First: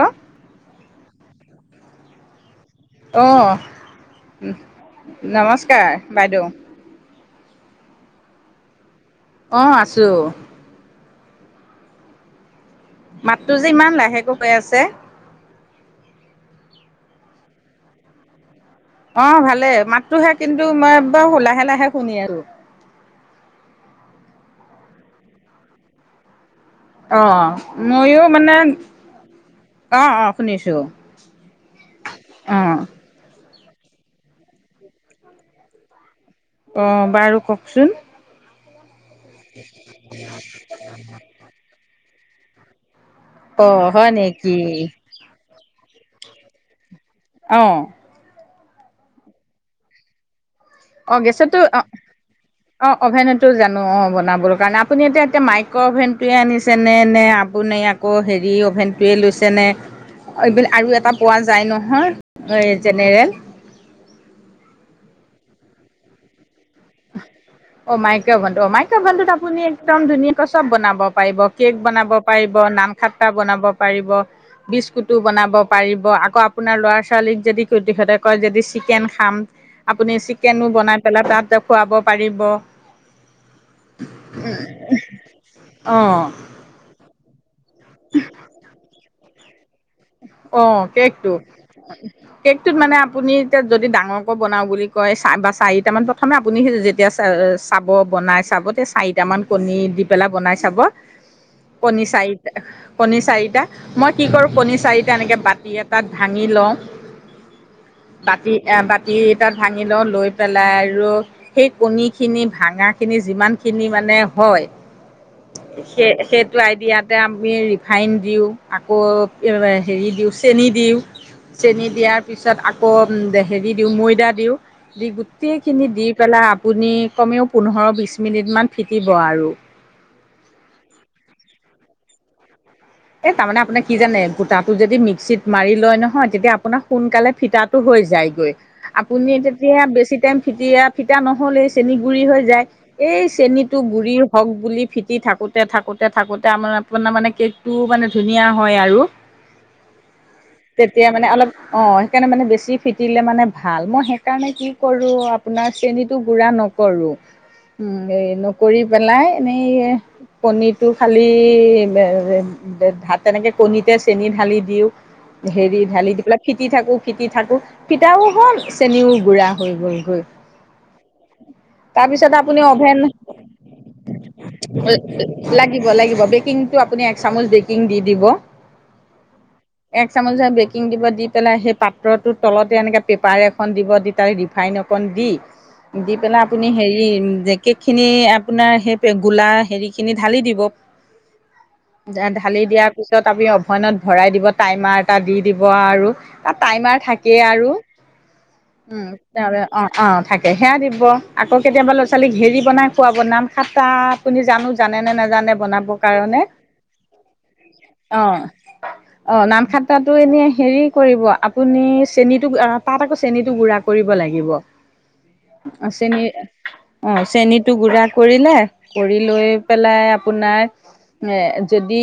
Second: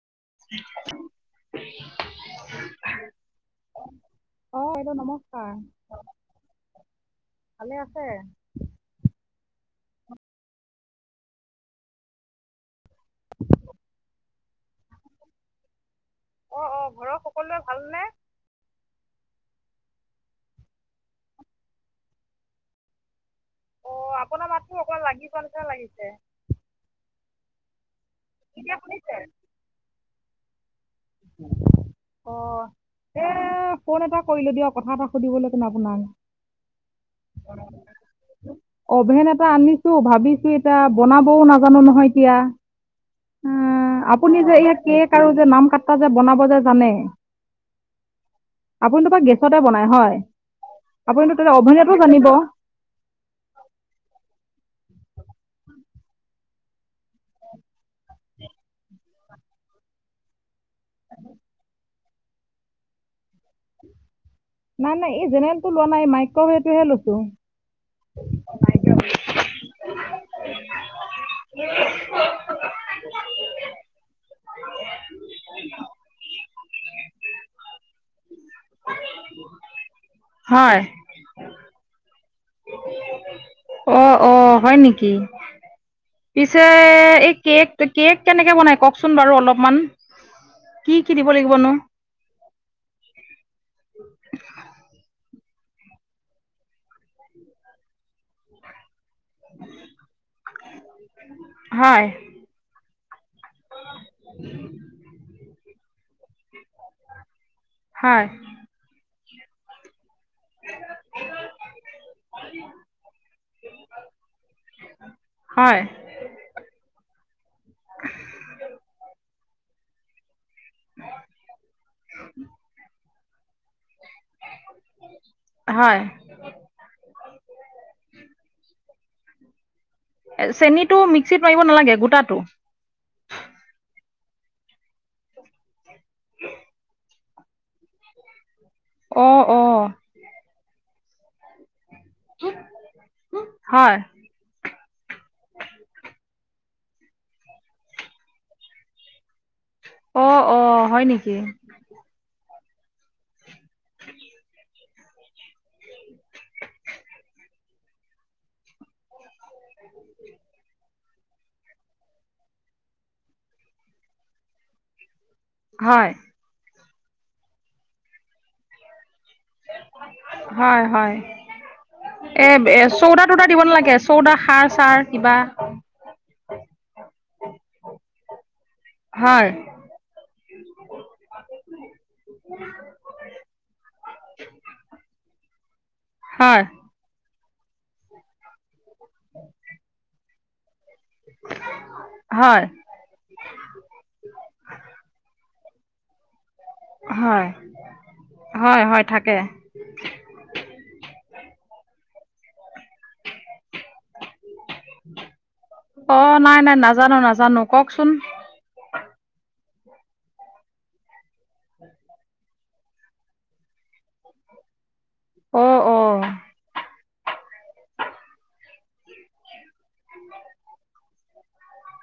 অহ। [inaudible] অঁ অ বাইদেউ নমস্কাৰ বাইদেউ। ভালে আছে। অঁ' আছো। মাতটো যে ইমান লাহেকৈ হয় আছে। অঁ' অঁ' ঘৰত সকলোৱে ভাল নে? অ ভালে মাতটোহে কিন্তু মই একদম লাহে লাহে শুনি আৰু। অ! আপোনাৰ মাততো অকণ লাগি পোৱা নিচনা লাগিছে? [inaudible] অ! মইও মানে এতিয়া শুনিছে? [inaudible] অঁ-অঁ! শুনিছোঁ। অ [unintelligible] অঁ! এ ফোন এটা কৰিলো দিয়ক, কথা এটা সুধিবলৈ কিনে আপোনাক। [inaudible] অঁ! বাৰু কওক চোন? [inaudible] অভেন এটা আনিছো, ভাবিছোঁ, এতিয়া বনাবও নাজানো নহয় এতিয়া। [inaudible] [inaudible] অ', অঁ! হয় আপুনি যে নেকি এই কেক আৰু যে নাম কটা যে বনাব যে জানে [inaudible] অঁ। [inaudible] আপুনিতো বা গেছতে বনাই হয়। আপুনটো তাতে অভেনটো জানিব? [inaudible] অঁ অভেনতো জানো অঁ বনাবৰ কাৰণে। আপুনি এতিয়া-এতিয়া মাইক্ৰ অভেনটোৱে আনিছে নে নে আপুনি ইয়াক [unintelligible] আকৌ হেৰি অ'ভেনটোৱে লৈছে নে [inaudible] এ [inaudible] আৰু এটা পোৱা যায় নহয় এই জেনেৰেল। নাই-নাই। এই জেনেৰেলটো লোৱা নাই মাইক্ৰেটোহে লৈছোঁ। [inaudible] অ! মাইক্ৰভেনটো অ মাইক্ৰভেনতোত আপুনি একদম ধুনীয়াকৈ চব বনাব পাৰিব। কেক বনাব পাৰিব, নাম [inaudible] খাটটা বনাব পাৰিব, বিস্কুটো বনাব পাৰিব আকৌ আপোনাৰ ল'ৰা-ছোৱালীক যদি [inaudible] তে কয় যদি চিকেন খাম আপুনি চিকেনো হয় বনাই পেলাই তাত খুৱাব পাৰি [inaudible] ব [unintelligible] অ-অ! হয় নেকি? অ পিছে এই কেক [inaudible] [inaudible] কেক কেনেকে বনাই কওক চোন বাৰু অলপমান? [inaudible] অঁ! কি কি দিব কেকটো? [inaudible] লাগিবনো কেকটোত মানে আপুনি এতিয়া যদি ডাঙৰকৈ বনাও বুলি কয় [inaudible] বা চাৰিটামান প্ৰথমে আপুনি সেই যেতিয়া চা [inaudible] চাব বনাই চাব তে চাৰিটামান কণী দি পেলাই বনাই চাব। হয় কণী চাৰি [inaudible] [inaudible] কণী চাৰিটা। মই কি কৰো কণী চাৰি বাটি এটাত ভাঙি ল‌ওঁ। হয় বাটি এ বাটি এটাত ভাঙি ল‌ওঁ। লৈ [unintelligible] পেলাই আৰু সেই কণীখিনি ভাঙাখিনি যিমানখিনি মানে হয় [inaudible] হয় সেই-সেই [inaudible] খুৱাই দিয়াতে আমি ৰিফাইন দিওঁ। আকৌ হেৰি [inaudible] দিওঁ চেনি দিওঁ, চেনি দিয়াৰ পিছত আকৌ [inaudible] উম! হেৰি দিওঁ ময়দা দিওঁ দি গোটেইখিনি হয় দি পেলাই [unintelligible] আপুনি কমেও পোন্ধৰ-বিছ মিনিটমান ফিকিব আৰু। [inaudible] চেনীটো মিক্সিত মাৰিব নালাগে গোটাটো। [inaudible] এ তাৰমানে আপোনাক কি জানে গুটাটো যদি মিক্সিত মাৰি লয় নহয় তেতিয়া আপোনাৰ সোনকালে ফিতাত [inaudible] হৈ যায় গৈ। আপুনি অঁ তেতিয়া অঁ বেছি টাইম ফিটিয়া ফিটা নহ'লেই [inaudible] চেনী গুৰি হৈ যায়। এই চেনীটো হয় গুৰি [inaudible] হওক বুলি ফিটি থাকোঁতে-থাকোঁতে-থাকোঁতে আমাৰ আপোনাৰ মানে কি [inaudible] টো মানে ধুনীয়া হয় আৰু। অঁ অঁ হয় তেতিয়া মানে নেকি অলপ [unintelligible] অঁ! সেইকাৰণে মানে বেছি ফিটিলে মানে ভাল। মই সেইকাৰণে কি কৰোঁ [inaudible] আপোনাৰ চেনিটো গুড়া নকৰোঁ। [inaudible] [inaudible] নকৰি পেলাই এনেই কণীটো খালী [inaudible] [inaudible] তেনেকে কণীতে চেনি ঢালি দিওঁ, হেৰি হয় ঢালি দি পেলাই [inaudible] ফিটি থাকো, ফিটি থাকো ফিটাও হ'ল চেনিও গুড়া। [inaudible] গৈ হয়-হয়। [inaudible] তাৰপিছত আপুনি এ অভেন [inaudible] চৌদা-তৌদা দিব নালাগে। চৌদা সাৰ-চাৰ কিবা। [inaudible] [inaudible] দি লাগিব। বেকিংটো আপুনি এক চামুচ বেকিং দি দিব। [unintelligible] হয় এক চামুচেৰে বেকিং দিব, দি পেলাই সেই পাত্ৰটোৰ তলতে এনেকে পেপাৰ এখন দিব, দি তাৰে ৰিফাইন অকণ দি [inaudible] দি পেলাই হয় আপুনি হেৰি জেকেকখিনি আপোনাৰ সেই গোলা হেৰিখিনি ঢালি দিব ঢালি হয় দিয়াৰ পিছত আপুনি অভেনত ভৰাই দিব, টাইমাৰ এটা দি দিব আৰু টাইমাৰ থাকেই হয় আৰু, হয় হয় উম, থাকে তাৰপিছত অ', অ', থাকে সেয়া দিব, আকৌ কেতিয়াবা ল'ৰা ছোৱালীক হেৰি বনাই খুৱাব, নাম শাতাত আপুনি জানো জানেনে নাজানে বনাবৰ অঁ কাৰণে। নাই নাই, নাজানো-নাজানো, কওঁক চোন। অ অ', নামখাট্টাটো এনে হেৰি কৰিব, আপুনি চেনিটোক আ তাত আকৌ চেনিটো গুড়া কৰিব লাগিব। [inaudible] অ', অঁ চেনিৰ অ', চেনীটো গুড়া কৰিলে, কৰি লৈ পেলাই আপোনাৰ, এ যদি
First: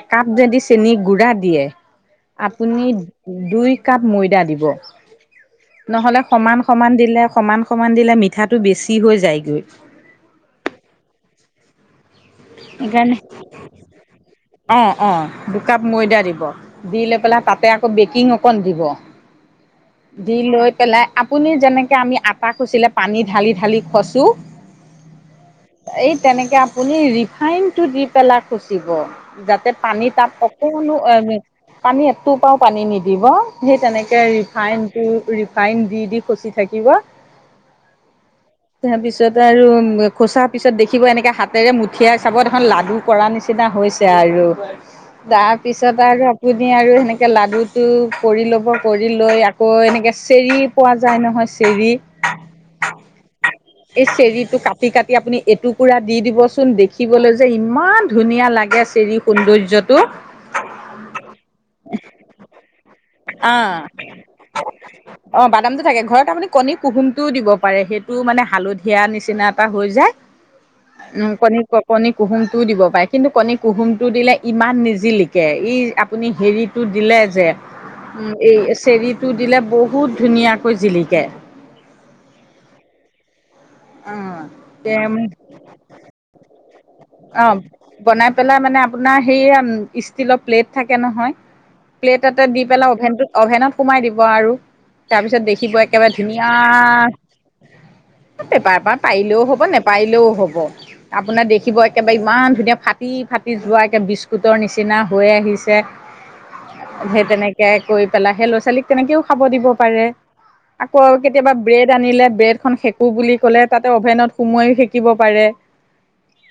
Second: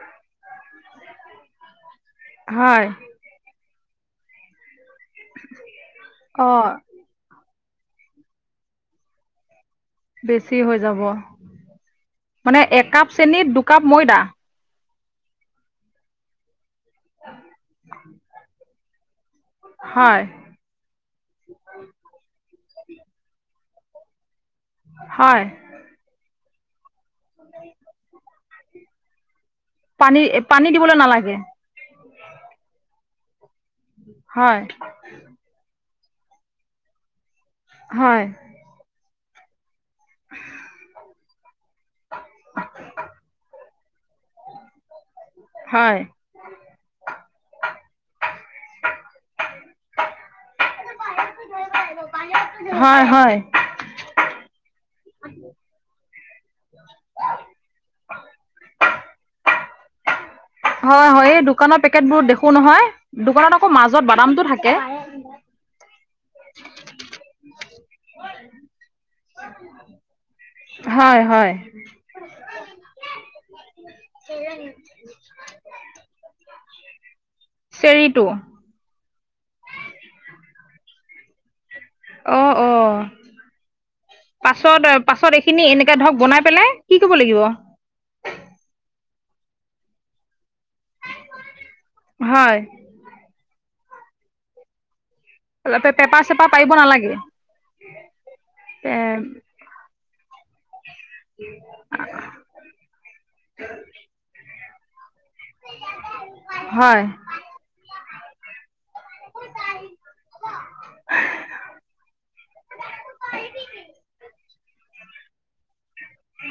একাপ যদি চেনী গুড়া দিয়ে, আপুনি হয় দুই কাপ ময়দা দিব, নহ'লে অঁ সমান-সমান দিলে সমান সমান দিলে মিঠাটো বেছি হৈ যায়গৈ। বেছি হৈ যাব, মানে একাপ সেইকাৰণে চেনিত দুকাপ ময়দা? অ', অ', দুকাপ ময়দা দিব। দি লৈ পেলাই তাতে আকৌ বেকিং অকণ দিব, হয় দি লৈ পেলাই, আপুনি যেনেকে আমি আটা খচিলে পানী ঢালি ঢালি খচো হয়। এই তেনেকে আপুনি ৰি ৰিফাইন টো দি পেলাই খচিব, যাতে পানী তাত পানী দিবলৈ অকণো নালাগে এ পানী এটোপাও পানী নিদিব, সেই তেনেকে হয় ৰিফাইন ৰিফাইন দি দি খচি থাকিব হয়। তাৰ পিছত আৰু খচা পিছত দেখিব এনেকে হাতেৰে মুঠ চাব দেখোন লাডু কৰা নিচিনা হৈছে আৰু, তাৰ হয় পিছত আৰু আপ আপুনি আৰু সেনেকে লাডুটো কৰি ল'ব, কৰি লৈ আকৌ এনেকৈ চেৰি পোৱা যায় নহয় চেৰি হয় হয়। এই চেৰি টো কাটি-কাটি আপুনি এটুকুৰা দি দিবচোন দে দেখিবলৈ যে ইমান ধুনীয়া লাগে চেৰি সৌন্দৰ্যটো। হয় হয়, এই দোকানৰ পেকেটবোৰত দেখোঁ নহয়, অ দোকানত আকৌ মাজত বাদামটো থাকে। অ', বাদামটো থাকে, ঘৰত আপুনি কণী কুহুমটোও দিব পাৰে, সেইটোও মানে হালধীয়া নিচিনা এটা হৈ যায়। [inaudible] উম, হয় কণী-কণী কুহুমটোও দিব পাৰে কিন্তু কণী কুহুমটো দিলে ইমান নিজিলিকে, ই আপুনি হেৰিটো দিলে যে চেৰিটো উম, এই চেৰিটো দিলে বহুত ধুনীয়াকৈ জিলিকে। অ', অ', অ তে পাছত-পাছত এইখিনি এনেকে ধৰক বনাই পেলাই কি কৰিব লাগিব অ', বনাই পেলাই মানে আপোনাৰ সেইয়া ইষ্টিলৰ প্লেট থাকে নহয় প্লেট এটাত হয় দি পেলাই অভেনটো-অভেনত সোমাই দিব আৰু তাৰপিছত দেখিব একেবাৰে পেপাৰ চেপাৰ ধুনীয়া, পাৰিব নালাগে পেপাৰ পাৰিলেও হ'ব নে পাৰিলেও হ'ব, আপোনাৰ দেখিব এক একেবাৰে ইমান ধুনীয়া ফাটি-ফাটি যোৱা একে বিস্কুটৰ নিচিনা হৈ আহিছ হয় সেই তেনেকে কৰি পেলাই সেই ল'ৰা ছোৱালীক তেনেকেও খাব দিব পাৰে, আকৌ কেতিয়াবা ব্ৰেড জানিলে ব্ৰেড খন শেকো বুলি ক'লে তাতে অভেনত সোমোৱাইও সেকিব পাৰে।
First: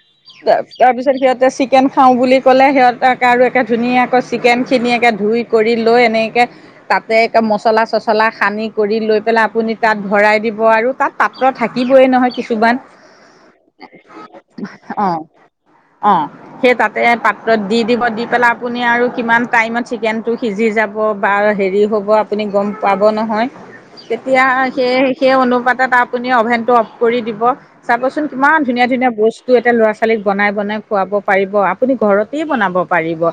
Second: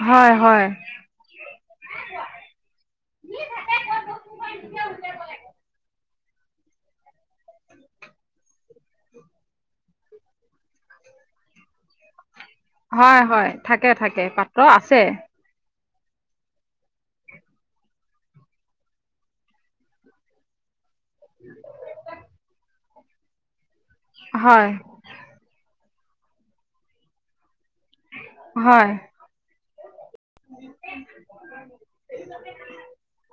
হয় হয় তাৰ-তাৰপিছত সিহঁতে চিকেন খাও বুলি ক'লে সিহঁত তাক আৰু একে ধুনীয়াকৈ চিকেনখিনি একে ধুই কৰি লৈ এনেকে তাতে একে মচলা চচলা সানি কৰি লৈ পেলাই আপুনি তাত ভৰাই দিব আৰু, তাত পাত্ৰ থাকিবই নহয় কিছুমান। হয় হয়, থাকে থাকে পাত্ৰ আছে। অ'। অ', সেই তাতে পাত্ৰত দি দিব দি পেলাই আপুনি আৰু কিমান টাইমত চিকেন তো সিজি যাব বা হেৰি হ'ব আপুনি গম পাব নহয়, তেতিয়া হয় সেই সেই অনুপাতত আপুনি অভেনটো অফ কৰি দিব, চাবচোন কিমান ধুনীয়া হয় ধুনীয়া বস্তু এটা ল'ৰা ছোৱালীক বনাই বনাই খুৱাব পাৰিব আপুনি ঘৰতেই বনাব পাৰিব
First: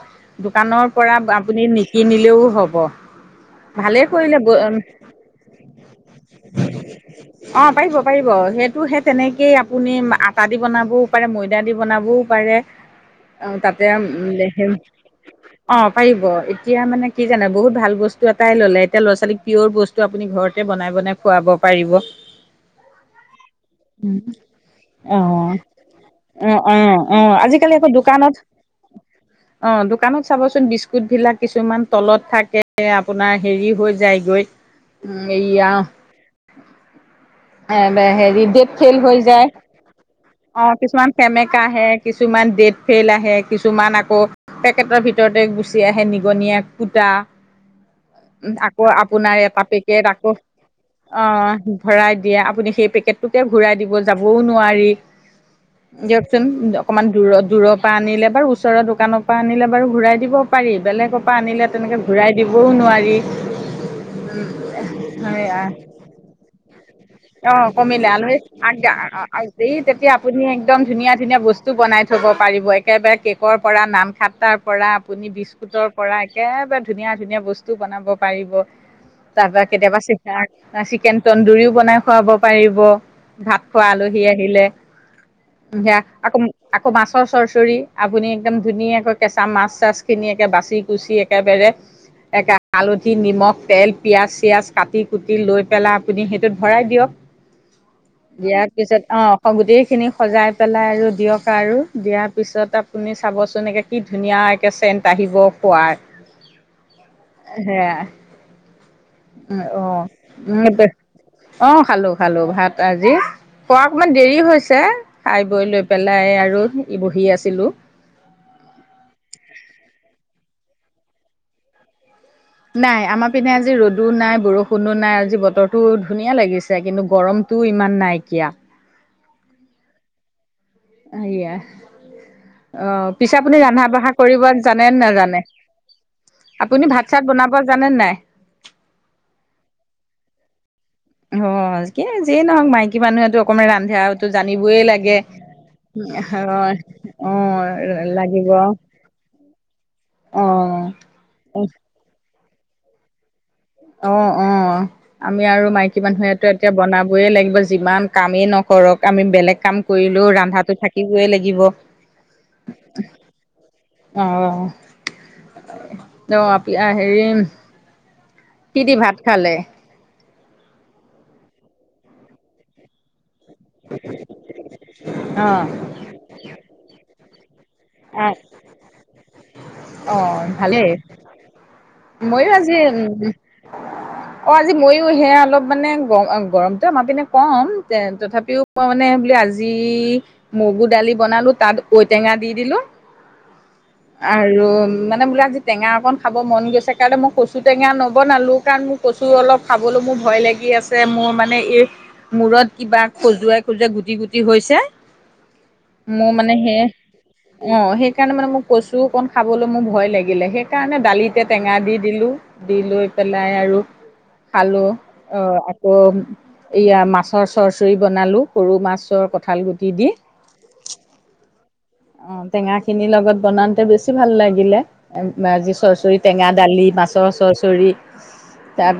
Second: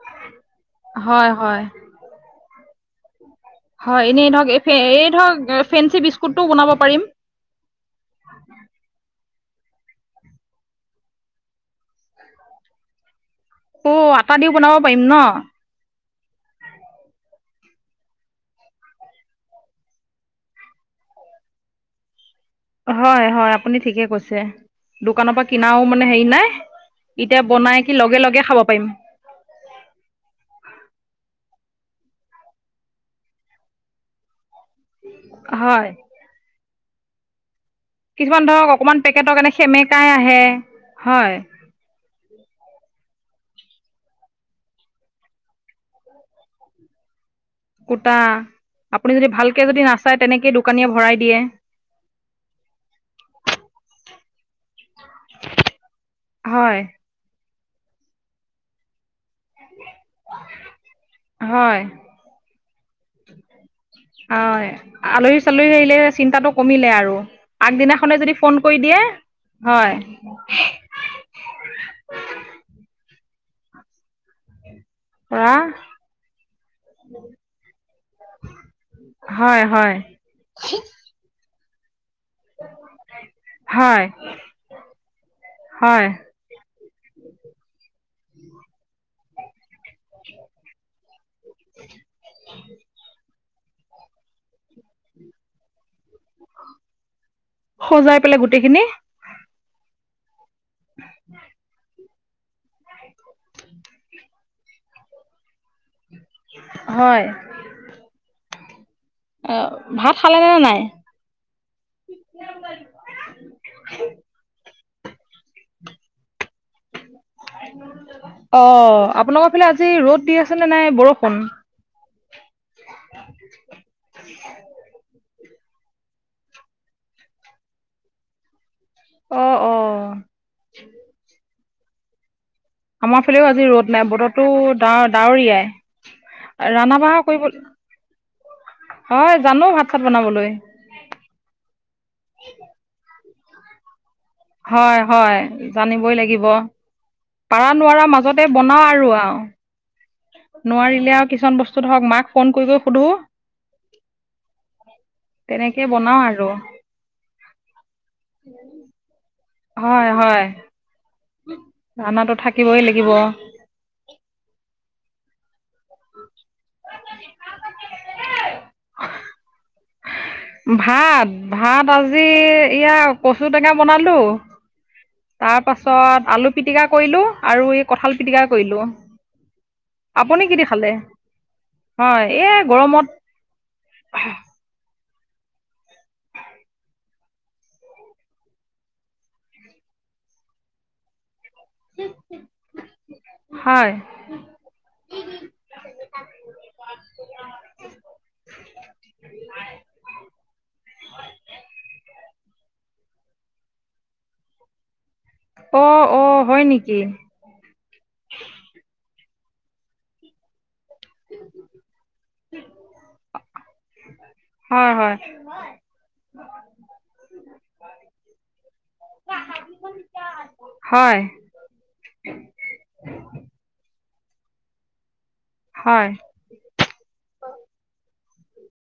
দোকানৰ পৰা হয় হয় আপুনি নিষ কিনিলেও হ'ব। ভালেই হয়, এনেই কৰিলে ধৰক এই ধৰক ফেঞ্চি বিস্কুটটোও বনাব পাৰিম। অ', পাৰিব পাৰিব সেইটো সেই তেনেকেই আপুনি আটা দি বনাবও পাৰে মৈ দি বনাবও পাৰে, তাতে অ' আটা দিও [unintelligible] বনাব পাৰিম ন অ', পাৰিব এতিয়া মানে কি জানে বহুত ভাল বস্তু এটাই ললে এতিয়া ল'ৰা ছোৱালীক পিয়ৰ বস্তু টো আপুনি ঘৰতে বনাই বনাই খুৱাব পাৰিব। হয় হয়, আপুনি ঠিকে কৈছে। অ দোকানৰ পৰা কিনাও মানে হেৰি অ নাই, অ অ এতিয়া আজিকালি বনাই আকৌ কি লগে দোকানত লগে খাব পাৰিম। অ', দোকানত চাবচোন বিস্কুট বিলাক কিছুমান তলত থাকে আপোনাৰ হেৰি হৈ যায় গৈ। [unintelligible] এইয়া, হয় এব কিছুমান হেৰি ধৰক ডেত অকমান হেৰী হৈ পেকেটৰ যায়। [unintelligible] অ' কিছুমান হয় সেমেকা আহে, কিছুমান ডেট ফেইল আহে কিছুমান আকৌ পেকেটৰ ভিতৰতে গুচি আহে নিগনীয়ে কুটা কুটা আকৌ আপুনি যদি আপোনাৰ ভালকে এটা যদি পেকেট নাচায় আকৌ তেনেকেই দোকানীয়ে ভৰাই দিয়ে অ', ভৰাই দিয়ে আপুনি সেই পেকেটটোকে ঘূৰাই দিব যাবও নোৱাৰি। দিয়কচোন হয় অকনমান দূ-দূৰৰ পৰা আনিলে বাৰু ওচৰৰ দোকানৰ কপা আনিলে বাৰু ঘূৰাই দিবও পাৰি বেলেগৰপা আনিলে হয় তেনেকৈ ঘূৰাই দিবও নোৱাৰি। হয়, আলহী চালহী আহিলে চিন্তাটো কমিলে আৰু আগদিনাখনে যদি ফোন কৰি দিয়ে আৰু [unintelligible] হয় তেতিয়া আপুনি একদম ধুনীয়া ধুনীয়া বস্তু বনাই থব পাৰিব একেবাৰে কেকৰ পৰা নাম খাটাৰ পৰা আপুনি পৰা বিস্কুটৰ পৰা একেবাৰে ধুনীয়া ধুনীয়া বস্তু বনাব পাৰিব। হয় তাৰপী হয় কেতিয়াবা [unintelligible] চিকেন তন্দুৰীও বনাই খুৱাব পাৰিব, ভাত খোৱা হয় আলহী আহিলে। এয়া, হয় আকৌ [unintelligible] আকৌ মাছৰ চৰচৰি। আপুনি একদম ধুনীয়াকৈ কেঁচা মাছ চাছ খিনি একে বাচি কুচি একেবেৰে একে হালধি নিমখ তেল পিঁয়াজ চিযয়াজ কাটি কুটি লৈ পেলাই আপুনি সেইটোত ভৰাই দিয়ক, সজাই পেলাই দিয়াৰ গোটেইখিনি পিছত অ', গোটেই খিনি সজাই পেলাই আৰু দিয়ক আৰু দিয়াৰ পিছত আপুনি চাবচোন একে কি ধুনীয়া একে চেণ্ট কাহিব পোৱাৰ হয়। সেয়া। উ অ ভাত খালেনে নে নাই [unintelligible] অ, খালোঁ খালোঁ। ভাত আজি খোৱা অকমান দেৰি হৈছে। খাই বৈ লৈ পেলাই আৰু ই বহি আছিলোঁ। অ, আপোনালোকৰ ফালে আজি ৰ'দ দি আছে নে নাই বৰষুণ? নাই। আমাৰ পিনে আজি ৰ'দো নাই, বৰষুণো নাই। আজি বতৰটো ধুনীয়া লাগিছে কিন্তু গৰম তোৰ ইমান নাইকিয়া। অ, অ। হাইয়া। অ, আমাৰ পিছে ফালেও আপুনি আজি ৰান্ধা ৰ'দ নাই বাঢ়া বতৰটো কৰিব জানে ডা নে নাজানে? ডাৱৰীয়াই আপুনি ৰন্ধা বঢ়া ভাত-চাত কৰিব বনাব জানেন নে নাই? হয়, জানো। ভাত-সাত বনাবলৈ। সহজ। এ, যিয়ে নহওঁক মাইকী মানুহেটো অকমে ৰান্ধে আৰু। টো জানিবই হয় লাগে। হয় জানিবই লাগিব এসাগৰ পাৰা নোৱাৰা অ' মাজতে লাগিব। বনাওঁ আৰু আৰু অ নোৱাৰিলে আৰু কিছুমান বস্তু ধৰক মাক ফোন কৰি কৰি সুধোঁ। অ, অ। আমি আৰু তেনেকে মাইকী বনাও মানুহেতো আৰু এতিয়া বনাব বই লাগিব, যিমান কামেই নকৰক। আমি বেলেগ কাম হয় কৰিলেও হয় ৰন্ধাটো থাক কিবই লাগিব। অ'। ৰান্নাটো থাকিবই লাগিব ত', আপ য়া হেৰিম কি দি ভাত খালে? ভাত? ভাত আজি ইয়া কচু টেঙা বনালোঁ, অ তাৰপাছত আলু পিটিকা কৰিলোঁ আৰু কঁঠাল পিটিকা কৰিলোঁ। অ আপুনি কিদি ভালেই খালে? হয়, ময়ো এ আজি উ গৰমত অ', আজি ময়ো সেয়া অলপ মানে গআ গৰমটো আমাৰ পিনে কম তথাপিও মই মানে বুলি আজি মগু দালি বনালোঁ, তাত ঔটেঙা দি দিলোঁ। হয়। আৰু মানে বোলে আজি টেঙা অকন খাব মন গৈছে কাৰণে মই কচু টেঙা নবনালোঁ, কাৰণ মোক কচু অলপ খাবলৈ মোৰ ভয় লাগি আছে। মোৰ মানে এই মূৰত কিবা খজুৱাই খজুৱাই গুটি গুটি হৈছে। অ' মোৰ অ' মানে হয় সেয়ে, নেকি অ', সেইকাৰণে মানে মোক কচু অকণ খাবলৈ মোৰ ভয় লাগিলে, সেইকাৰণে দালিতে টেঙা দি দিলোঁ, দি লৈ পেলাই আৰু খালো। হয় হয় অ', আকৌ এয়া মাছৰ চৰ্ৰচৰি বনালোঁ। সৰু মাছৰ কঁঠাল গুটি দি। হয়। অ', টেঙা খিনিৰ লগত বনাওঁনতে বেছি ভাল লাগিলে। আজি হয় চৰ্চৰি, টেঙা দালি, মাছৰ চৰ্চৰি তাৰ পিছ